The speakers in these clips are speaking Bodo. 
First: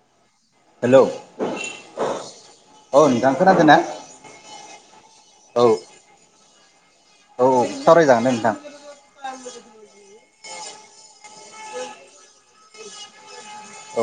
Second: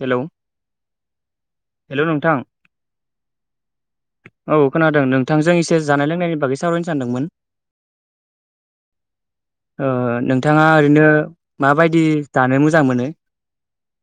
हेलौ हेलौ औ हेलौ नोंथां नोंथां खोनादों ना औ औ खोनादों नोंथांजों एसे जानाय लोंनायनि बागै सावरायनो सानदोंमोन औ सावरायजागोन दे नोंथां ओ ओ नों थाङा ओरैनो माबायदि जानो मोजां मोनो?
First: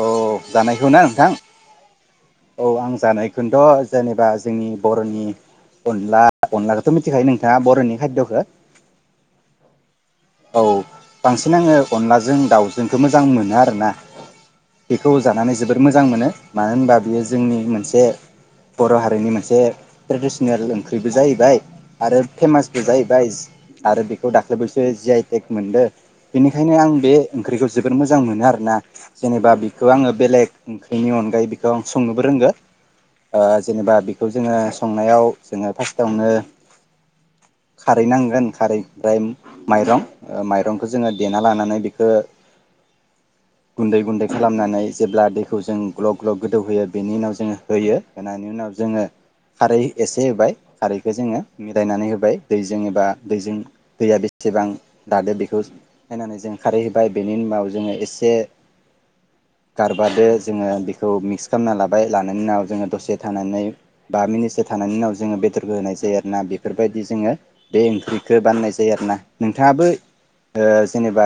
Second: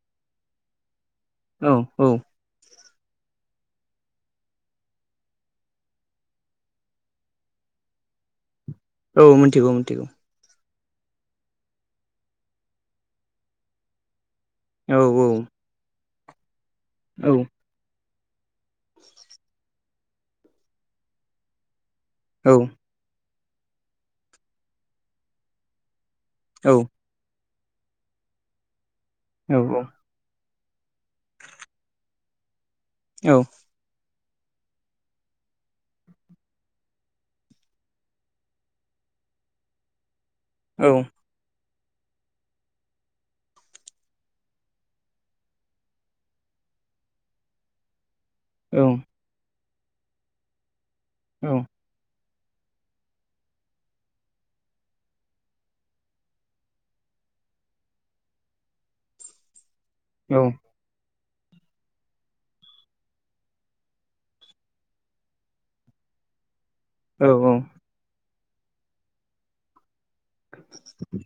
औ । जानायखौ ना नोंथां औ आं जानायखोनथ जेनेबा जोंनि बर'नि अनला अनलाखौथ' मिथिखायो नोंथाङा बर'नि खायद'खौ? औ मिथिगौ मिथिगौ । औ बांसिन आङो अनलाजों दाउजोंखो मोजां मोनो आरो ना । औ बेखौ औ जानानै जोबोर मोजां मोनो । मानो होनबा बियो औ जोंनि मोनसे बर' हारिनि मोनसे ट्रेडिसनेल ओंख्रिबो जाहैबाय । आरो औ फेमासबो जाहैबाय । आरो बेखौ दाख्लै बैसोस जि आइ थेग मोनदों । औ बेनिखायनो आं बे ओंख्रिखौ जोबोर मोजां मोनो आरो ना? जेनेबा औ बिखो आङो बेलेग ओं इनि अनगायै बेखौ आं संनोबो रोंगो औ । ओ जेनेबा बि खौ जोङो संनायाव जोङो फार्स्टावनो खारै नांगोन खारै ओमफ्राय माइरं । ओ माइरंखौ औ जोङो देना लानानै बे खो गुन्दै गुन्दै खालामनानै जेब्ला दैखौ जों ग्लब ग्ल'ब गोदौहोयो बेनि उनाव जोङो होयो । होनायनि उनाव जोङो खारै एसे होबाय खारैखो जोङो मिलायनानै होबाय। दैजों एबा दैजों दैया बेस सेबां दादो बेखौ नायनानै जों खारै होबाय बेनि उनाव जोङो एसे गारबादो जोङो बेखौ मिक्स खामना लाबाय लानायनि उनाव जोङो दसे थानानै बा मिनिटसो थानायनि उनाव जोङो बेदरखो होनाय जायो आरोना बे फोरबायदि औ जोङो औ बे ओंख्रि खो बानायनाय जायो आरो ना। नोंथाङाबो ओ जेनेबा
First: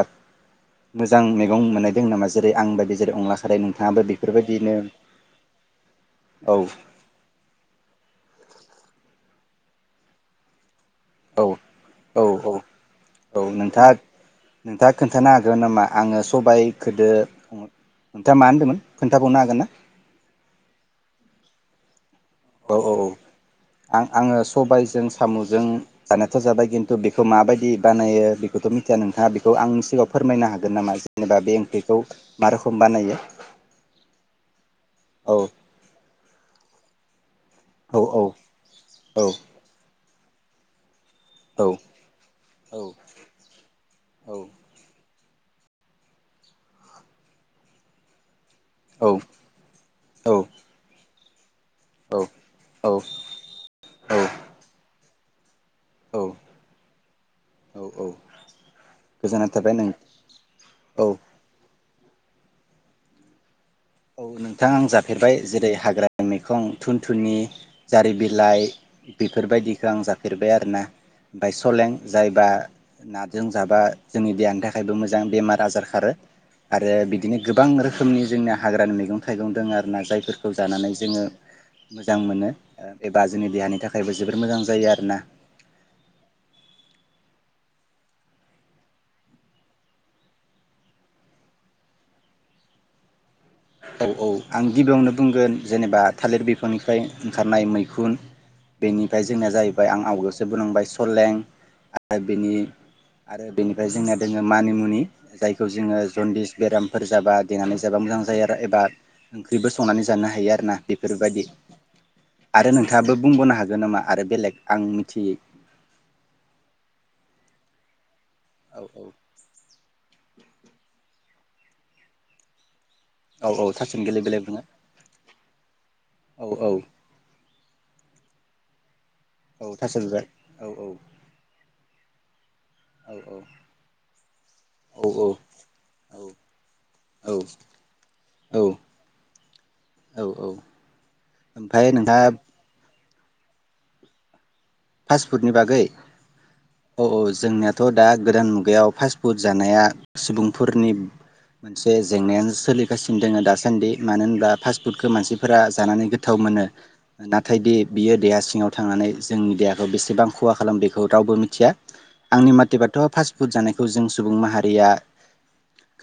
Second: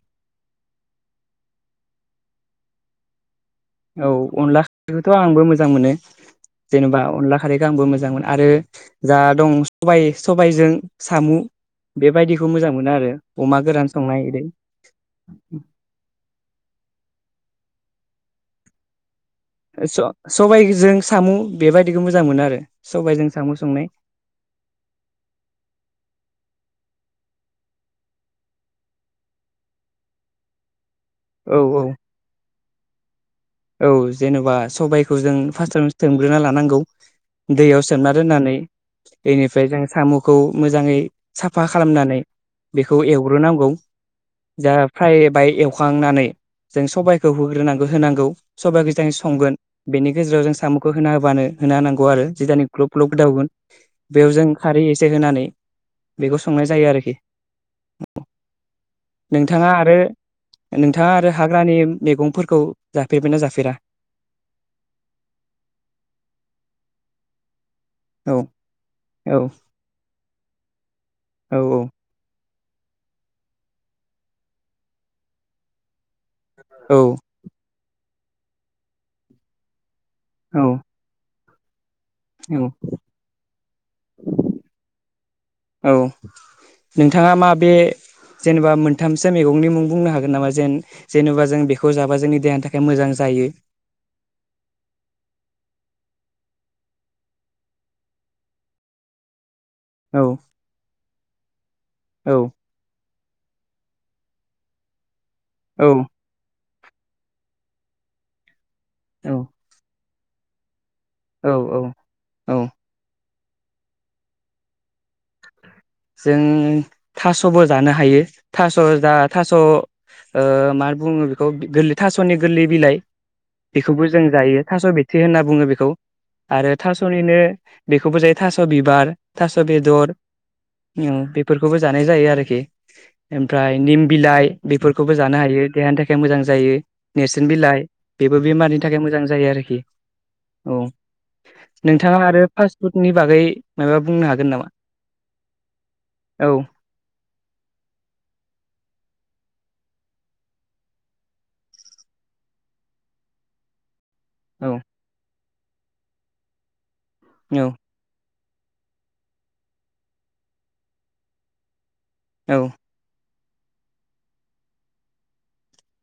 मोजां मैगं मोननायदों नामा जेरै आं बायदि जेरै अनला खारै नोंथाङाबो औ अनला बेफोरबायदिनो खा [inaudible] खौथ' आंबो मोजां मोनो औ जेनेबा अनला खारैखौ आंबो मोजां मोनो आरो जा दं सबाइ सबाइजों आरो औ-औ-औ-औ अमा गोरान संनाय नोंथाङा-नोंथाङा खोन्थानो हागोन नामा आङो सबाइखोदो अमा नोंथाङा मा होनदोमोन खोन ओ स- सबाइजों सामु बेबायदिखौ मोज औ-औ-औ आं-आङो सबायजों सामुजों जानायाथ' जाबाय गेन थु बेखौ माबायदि बानायो बेखौथ' मिथिया, नोंथाङा बेखौ आंनि सिगाङाव फोरमायनो हागोन नामा ज जेनेबा बे औ औ ओंख्रिखौ मा रोख म बानायो? औ जेनेबा सबाइखौ औ जों फाष्टावनो सोम ग्रोना लानांगौ। दैयाव औ सोमना औ दोननानै औ इनिफ्राय जों सामु खौ मोजाङै औ साफा खालामनानै बेखौ एवग्रोनांगौ औ दा फ्राइ बाय एवखांनानै जों सबायखौ होग्रोनांगौ होनांगौ। सबाय औ [unintelligible] संगोन बेनि गेजेराव जों औ साम'खौ होना हो बानो होना होनांगौ आरो जिदानि ग्लुप-ग्लुप गोदाउ गोन बेयाव जों खारै एस से होनानै बेखौ संनाय जायो आरोखि, औ औ गोजोननाय नोंथाङा थाबाय नों आरो औ नोंथाङा आरो हाग्रानि मेगंफोरखौ जा फेरबाय ना जाफेरा? औ नोंथां आं जाफेरबाय जेरै हाग्रानि मैखुं थुन थुनि जारि औ बिलाइ औ बेफोरबायदिखौ आं जाफेरबाय आरोना ओमफाय औ सलें जायबा नाजों जाबा जोंनि देहानि थाखायबो मोजां बेमार आजार खारो आरो औ बिदिनो गोबां रोखोम खोमनि जोंना हाग्रानि मैगं थाइगं दोङो आरो ना जाय फोरखौ जानानै औ जोङो मोजां मोनो औ एबा जोंनि देहानि थाखायबो जोबोर मोजां जायो आरोना। औ नोंथाङा मा बे जेनेबा मोनथामसो मेगंनि मुं बुंनो हागोन नामा जेन जेनेबा जों बेखौ जाबा जोंनि देहानि थाखाय मोजां जायो औ औ आं गिबियावनो बुंगोन जेनेबा थालिर बिफांनिफ्राय ओंखारनाय मैखुन बेनिफाय जोंनिया जाहै बाय आं औ आवगोसो बुंलांबाय सलें आरो औ बिनि आरो बेनिफाय जोंनिया दोङो मानिमुनि जायखौ औ जोङो जन्दिस बेराम फोर जाबा देनानै जाबा मोजां जायो आर दा एबा औ ओंख्रिबो संनानै जानो हायो आरो ना बेफोरबायदि औ औ औ आरो नोंथाङाबो बुंबावनो हागोन नामा आरो बेलेग आं मिथियि जों थास'बो जानो हायो थास' औ दा थास' ओ मार बुङो बेखौ गोरलै थास'नि गोरलै बिलाइ। औ औ थास' बेखौबो जों बेलेग बेलेग बुङो जायो थास' बिथ्रि होनना बुङो बेखौ औ औ आरो थास'निनो बेखौबो जायो थास बिबार औ थास' बिबार औ औ ओम बेफोरखौबो जा नाय जायो आरोखि औ औ ओमफ्राय निम बिलाइ औ बेफोरखौबो जानो हायो देहानि थाखाय मोजां जायो औ नेरसोन बिलाइ बेबो औ औ बेमारनि थाखाय मोजां जायो आरोखि ओमफ्राय औ नोंथाङा आरो फास्ट फुड नि बागै माबा बुंनो हागोन नामा? फास्ट फुडनि बागै औ औ औ जोंनियाथ' दा गोदान मुगायाव फास्ट पुड जानाया सुबुंफोरनि मोनसे जेंनायानो सोलिगासिनो दोङो दासान्दि मानो होनब्ला औ फास्ट फुडखौ मानसि फोरा जानानै गोथाव मोनो। नाथाय औ बि बियो देयास सिङाव थांनानै जोंनि देहा आव बेसेबां खहा खालामो बेखौ रावबो मिथिया। आंनि औ मटेबाथ' फास्ट फुद जानायखौ जों सुबुं माहारिया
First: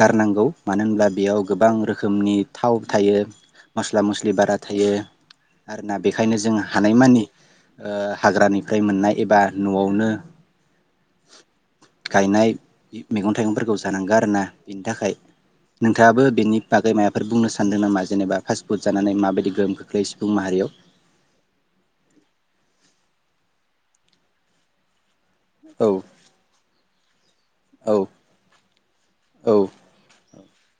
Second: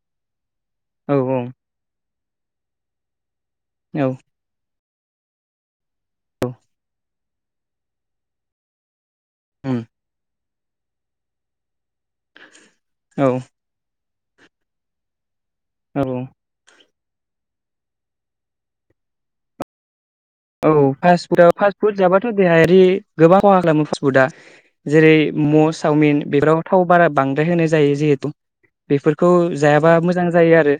गारनांगौ। मानो होनब्ला औ बेयाव गोबां रोख खोमनि थाव थायो। मस्ला औ मस्लि बारा थायो। दा बेखायनो जोङो हानायमानि। ओ हाग्रानि फ्राय मोननाय। एबा न'आवनो। गायनाय औ मैगं थाइगंफोरखौ जानांगोन। आरोना बिनि थाखाय। औ नोंथाङाबो बेनि बागै माया फोर बुंनो सानदों नामा जेनेबा फासटफुड जानानै माबायदि गोहोम खोख्लौस। औ फास फुटाव पासफुट जाबाथ देहायारि। गोबां खहा खालामो पासपुदआ जेरै। मम' औ सावमिन बेफोराव थाव बारा बांद्राय होनाय जायो औ जिहेतु बेफोरखौ औ जायाबा मोजां जायो आरो।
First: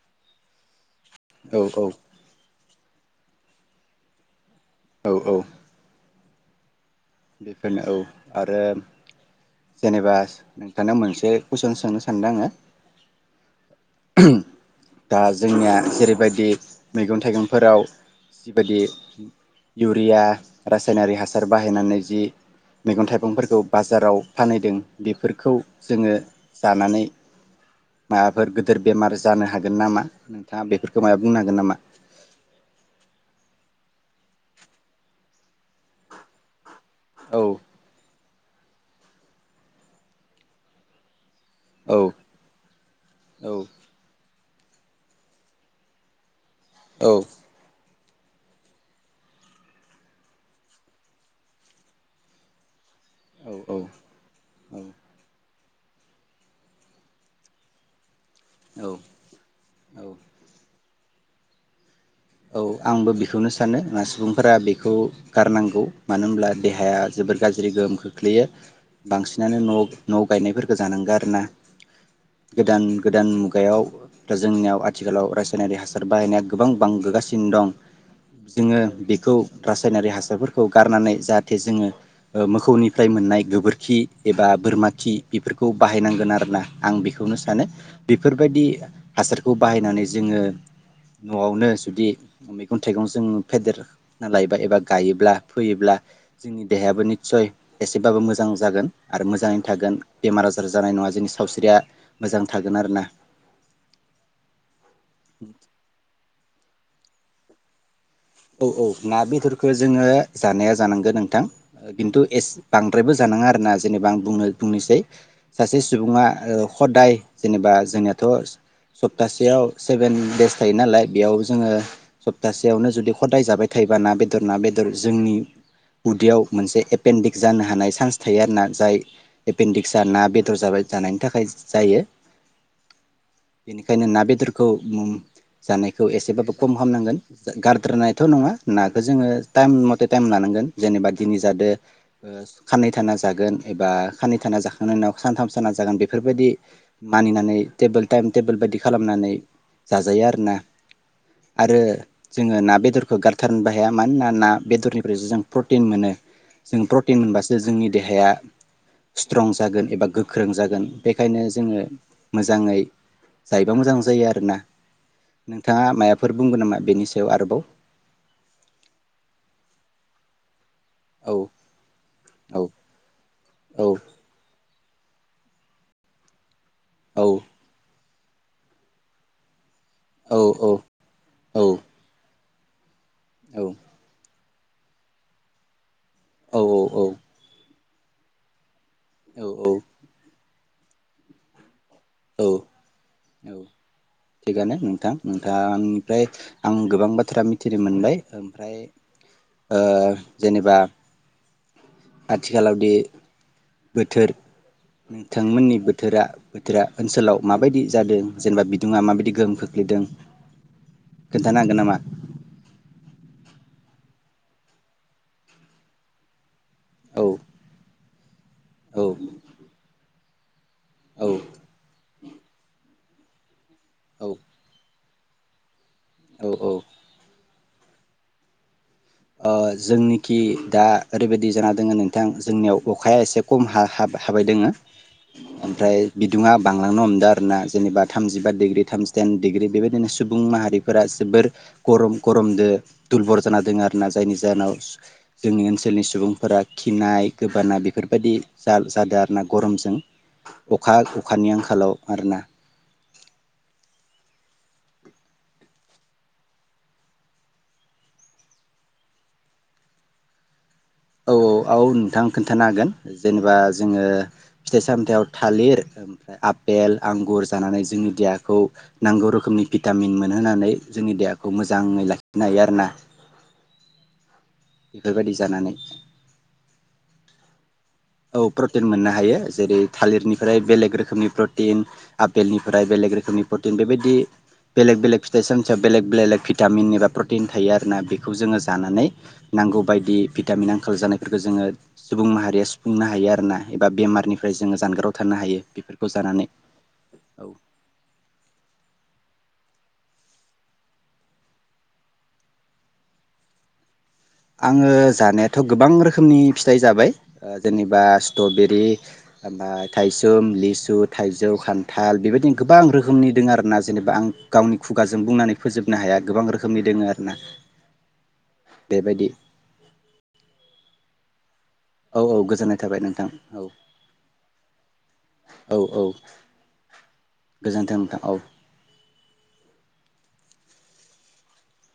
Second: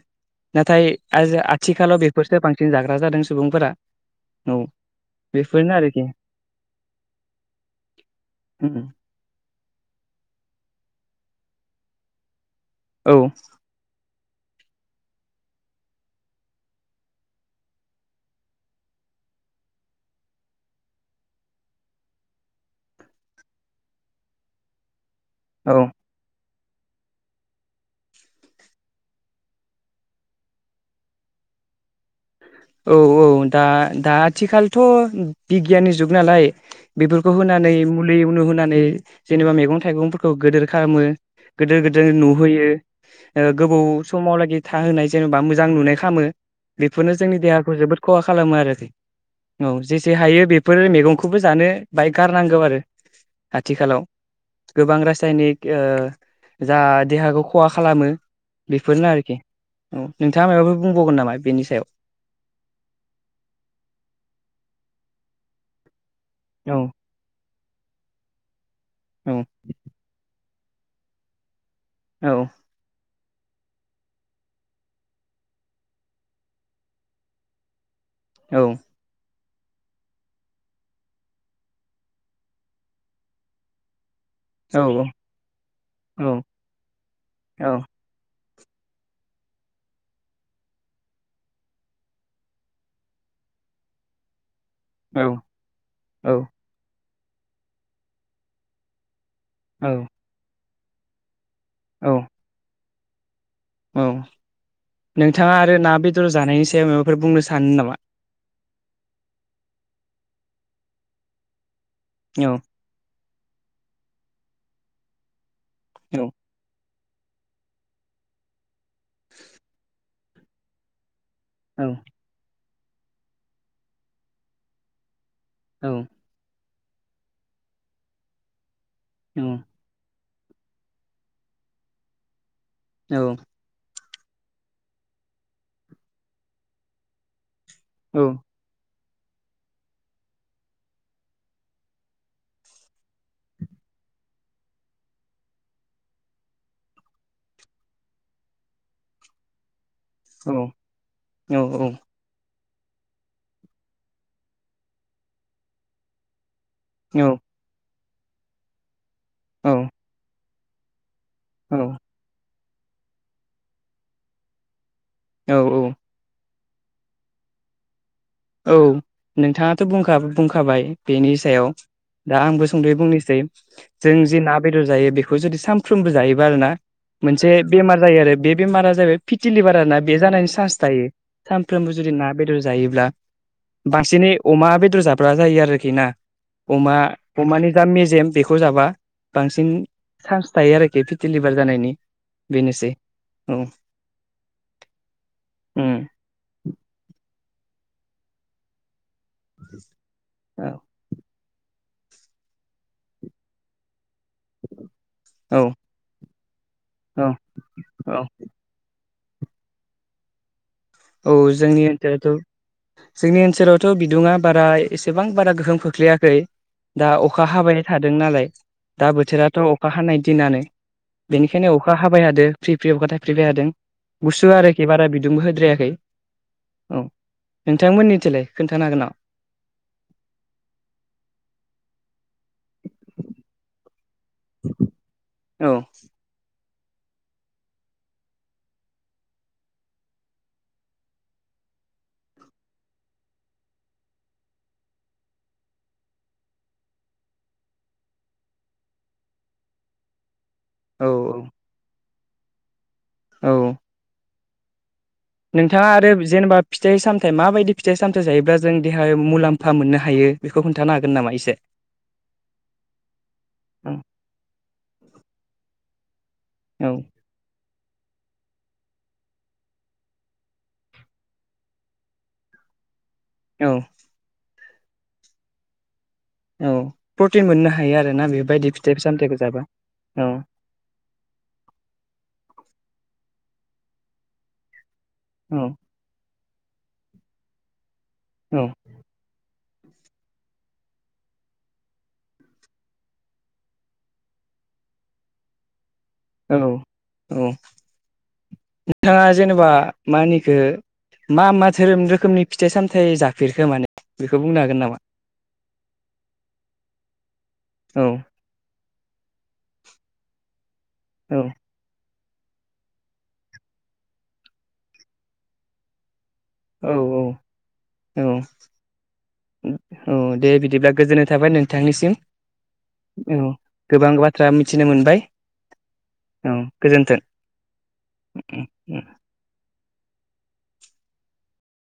नाथाय। आजो औ आथि खाालाव औ बेफोरखो बांसि सिन जाग्रा जादों सुबुंफोरा। औ औ औ बेफोरनो आरोकि। बेफोरनो औ आरो उम जेनेबा नोंथांनाव मोनसे। बे कुइसन सोंनो सानदो आङो। औ दा जोंनिया जेरैबायदि मैगं थाइगंफोराव जिबायदि इउरिया रासायनारि हासार बाहायनानै दि मैगं थाइगंफोरखौ बाजाराव फानहैदों। बेफोरखौ औ जोङो। जानानै माबाफोर गोदोर बेमार जानो हागोन नामा नोंथाङा बेफोरखौ मायबा बुंनो हागोन नामा? औ औ दा दा आथिखालथ' बिगियाननि जुग नालाय। बेफोरखौ औ होनानै मुल दै उनु होनानै जेनेबा मेगं थाइगंफोरखौ गोदोर खालामो। गोदो औ गोदोर नुहोयो ओ औ गोबाव समावलागि। था होनाय जेनेबा मोजां नुनाय खामो। औ बेफोरनो जोंनि देहाखौ जोबोद खहा खालामो आरोखि औ जेसे हायो बेफोर मेगंखौबो जानो बाहाय गारनांगौ आरो आथिखालाव गोबां रासायनिक के ओ जा देहाखौ खहा खालामो औ बेफोरनो आरोखि औ नोंथाङा मायबाफोर बुंबावगोन नामा बेनि सायाव औ आंबो बेखौनो सानो ओ सुबुंफोरा बेखौ गारनांगौ मानो होमब्ला औ देहाया जोबोद गाज्रि गोहोम खोख्लैयो औ बांसिनानो न न गायनायफोर जानंगो आरो ना औ गोदान गोदान मुगायाव दा जोंनियाव आथिखालाव रासायनारि हासार बाहायनाया गोबां बांबोगासिनो दं औ जोङो बेखौ रासायनारि हासारफोरखौ गारनानै जाहाथे जोङो मोसौनिफ्राय मोननाय गोबोरखि एबा औ बोरमा खि बेफोरखौ बाहायनांगोन औ आरोना आं बेखौनो सानो औ बेफोर बेबायदि हासारखौ बाहायनानै जोङो नआवनो जुदि मैगं थाइगं जों फेदेरना लायो लायोब्ला बा गायोबा फोयोब्ला जोंनि देहायाबो निदसय एसेबाबो मोजां जागोन आरो मोजाङैनो औ थागोन बेमार आजार जानाय नङा जोंनि सावस्रिया औ मोजां थागोन आरो ना औ नोंथाङा आरो ना बेदर जानायनि सायाव माबाफोर बुंनो सानो नामा औ औ ना बेदरखौ जोङो जानाया जानांगौ नोंथां खिन्थु औ एसे बांद्रायबो जानाङा आरो ना जेनेबा आं बुंनो बुंनोसै सासे औ सुबुङा ओ हदाय जेनेबा जोंनियाथ' सप्तासेयाव सेबेन देस थायो नालाय बेयाव जोङो औ सप्तासे बेयावनो जुदि हदाय जाबाय थायोबा ना बेदर ना बेदर जोंनि औ उदैयाव मोनसे एपेन्डिक्स जानो हानाय चान्स थायो आरोना जाय एपेन्डिक्सआ ना बेद जाबाय जानायनि थाखाय जायो। औ। बेनिखायनो ना बेदरखौ जानायखौ एसेबाबो खम खालामनांगोन गारद्रा गौथ' नङा ना जोङो टाइम मथे टाइम जानांगोन जेनेबा दिनै जादों साननैै थाना जागोन एबा साननैै थाना जाखांनायनि उनाव सानथाम थाना जागोन बेफोरबायदि मानिनानै टेबोल टाइम टेबोल बायदि खालामनानै। जाजायो आरोना आरो जोङो ना खो गारथारनोबो हाया मानोना ना बेदरनिफ्रायसो जों प्रटिन मोनो। जों प्रटिन मोनबासो जोंनि देहाया स्ट्रं जागोन एबा गोख्रों जागोन। गोन। बेखायनो जोङो मोजाङै जायोबा मोजां जायो आरोना। औ औ नोंथाङा माबाफोर बुंगोन नामा? बेनि सायाव आरोबाव। औ नोंथाङाथ' बुंखा बुंखाबाय। बेनि औ सायाव दा औ आंबो सुंद'यै बुंनोसै औ जों जे ना बेदर बेदर जायो बेखौ जुदि सानफ्रोमबो जायोबा आरोना। औ मोनसे बेमार जायो आरो। बे बेमारा जाबाय फिटि लिभार। आरोना बे औ जानायनि चान्स थायो औ सानफ्रोमबो जुदि ना बेदर जायोब्ला औ बांसिनै अमा बेदर जाब्ला जायो आरोखिना। औ अमा अमानि मेजेम बेखौ जाबा। बांसिन औ औ सान्स थायो आरोखि फिथि लिभार जानायनि। औ बेनोसै औ थिगानो नोंथां उम नोंथांनिफ्राय आं गोबां बाथ्रा मिथ मोनबाय ओमफ्राय। ओ औ जेनेबा। आथिखालावदि। [inaudible] थोर औ नोंथांमोननि बोथोरा बोथोरा ओनसोलाव माबायदि जादों औ जेनेबा बिदुङा माबायदि। गोहोम खोख्लैदों। औ खोन्थानो हागोन जोंनि नामा ओनसोलावथ' जोंनि ओनसोलाव थ' बिदुङा बारा एसेबां बारा गोहोम खोख्लैयाखै। दा औ अखा हाबाय थादों। दों नालाय। औ दा बोथोराथ' अखा हानाय। दिनानो। औ बेनिखायनो अखा हाबाय हादो प्रि फ्रि अखा थाइ फ्रिबाय हादों औ गुसु आरो खि बारा बिद [unintelligible] खै औ औ नोंथांमोननि थिलाय खोन्थानो हागोन नामा? ओ जोंनिखि दा ओरैबायदि जाना दोङो नोंथां जोंनियाव अखाया एसे कम हा-हाबाय हाबाय दोंङो औ ओमफ्राय बिदुुंङा बांलांनो हमदों आरो ना जेनेबा थामजिबा डिग्रि थामजि दाइन डिग्रि बेबायदिनो सुबुं माहारिफोरा जोबोर गरम गरमदो दुलबर जाना दोङो आरो आरोना जायनि जाहोनाव जोंनि ओनसोलनि सुबुंफोरा खिनाय गोबानाय बेफोरबायदि जा-जादों आर ना गरमजों औ अखा-अखानि आंखालाव आरोना औ नोंथाङा आरोब जेनेबा फिथाइ सामथायाइ माबायदि फिथाइ सामथाइ जायोब्ला जों देहायाव मुलाम्फा मोननो हायो बेखौ खोन्थानो हागोन नामा औ औ एसे औ नोंथां खोन्थानो हागोन जेनेबा औ जोङो फिथाइ सामथायाव थालिर ओमफ्राय औ आफपेल आंगुर जानानै जोंनि देहाखौ नांगौ रोखोमनि भिटामिन मोनहोनानै जोंनि देहाखौ मोजाङै लाखिनो हायो आरो ना औ बेफोरबायदि जानानै औ प्रटिन मोननो हायो आरोना औ बेबायदि प्रटिन फिथाइ मोननो सामथाइखौ हायो जाबा जेरै औ थालिरनिफ्राय बेलेग रोखोमनि प्रटिन आपेलनिफ्राय बेलेग रोखोमनि प्रटिन बेबायदि बेलेग बेलग फिथइ औ सामथाइयाव बेलेग बेलेग भि भिटामिन एबा प्रटिन थायो आरोना बेखौ जोङो औ जानानै नांगौ बायदि बुंनो हायो आरोना एबा बेमारनिफ्राय जोङो जानगाराव थानो हायो जानानै औ औ औ नोंथाङा जेनेबा मा होनखो मा मा धोरोम रोखोमनि फिथाइ सामथाइ जाफेरखो माने बेखौ बुंनो हागोन आङो नामा जानायाथ' गोबां रोखोमनि फिथाइ जाबाय जेनेबा औ स्ट्रबेरि ओमफ्राय थायसुम लिस सु औ थाइजौ खान्थाल बेबायदि गोबां रोखोमनि दङो आरोना जेनेबा आं गावनि खुगाजों बुंनानै फोजोबनो हाया गोबां रोखोमनि औ दोङो आरोना औ बेबायदि औ दे दे बिदिब्ला गोजोननाय थाबाय नों थांनिसिम औ औ गोजोननाय थाबाय नोंथां औ गोबां बाथ्रा मिथिनो मोनबाय औ औ औ गोजोन्थों गोजोन्थों नोंथां औ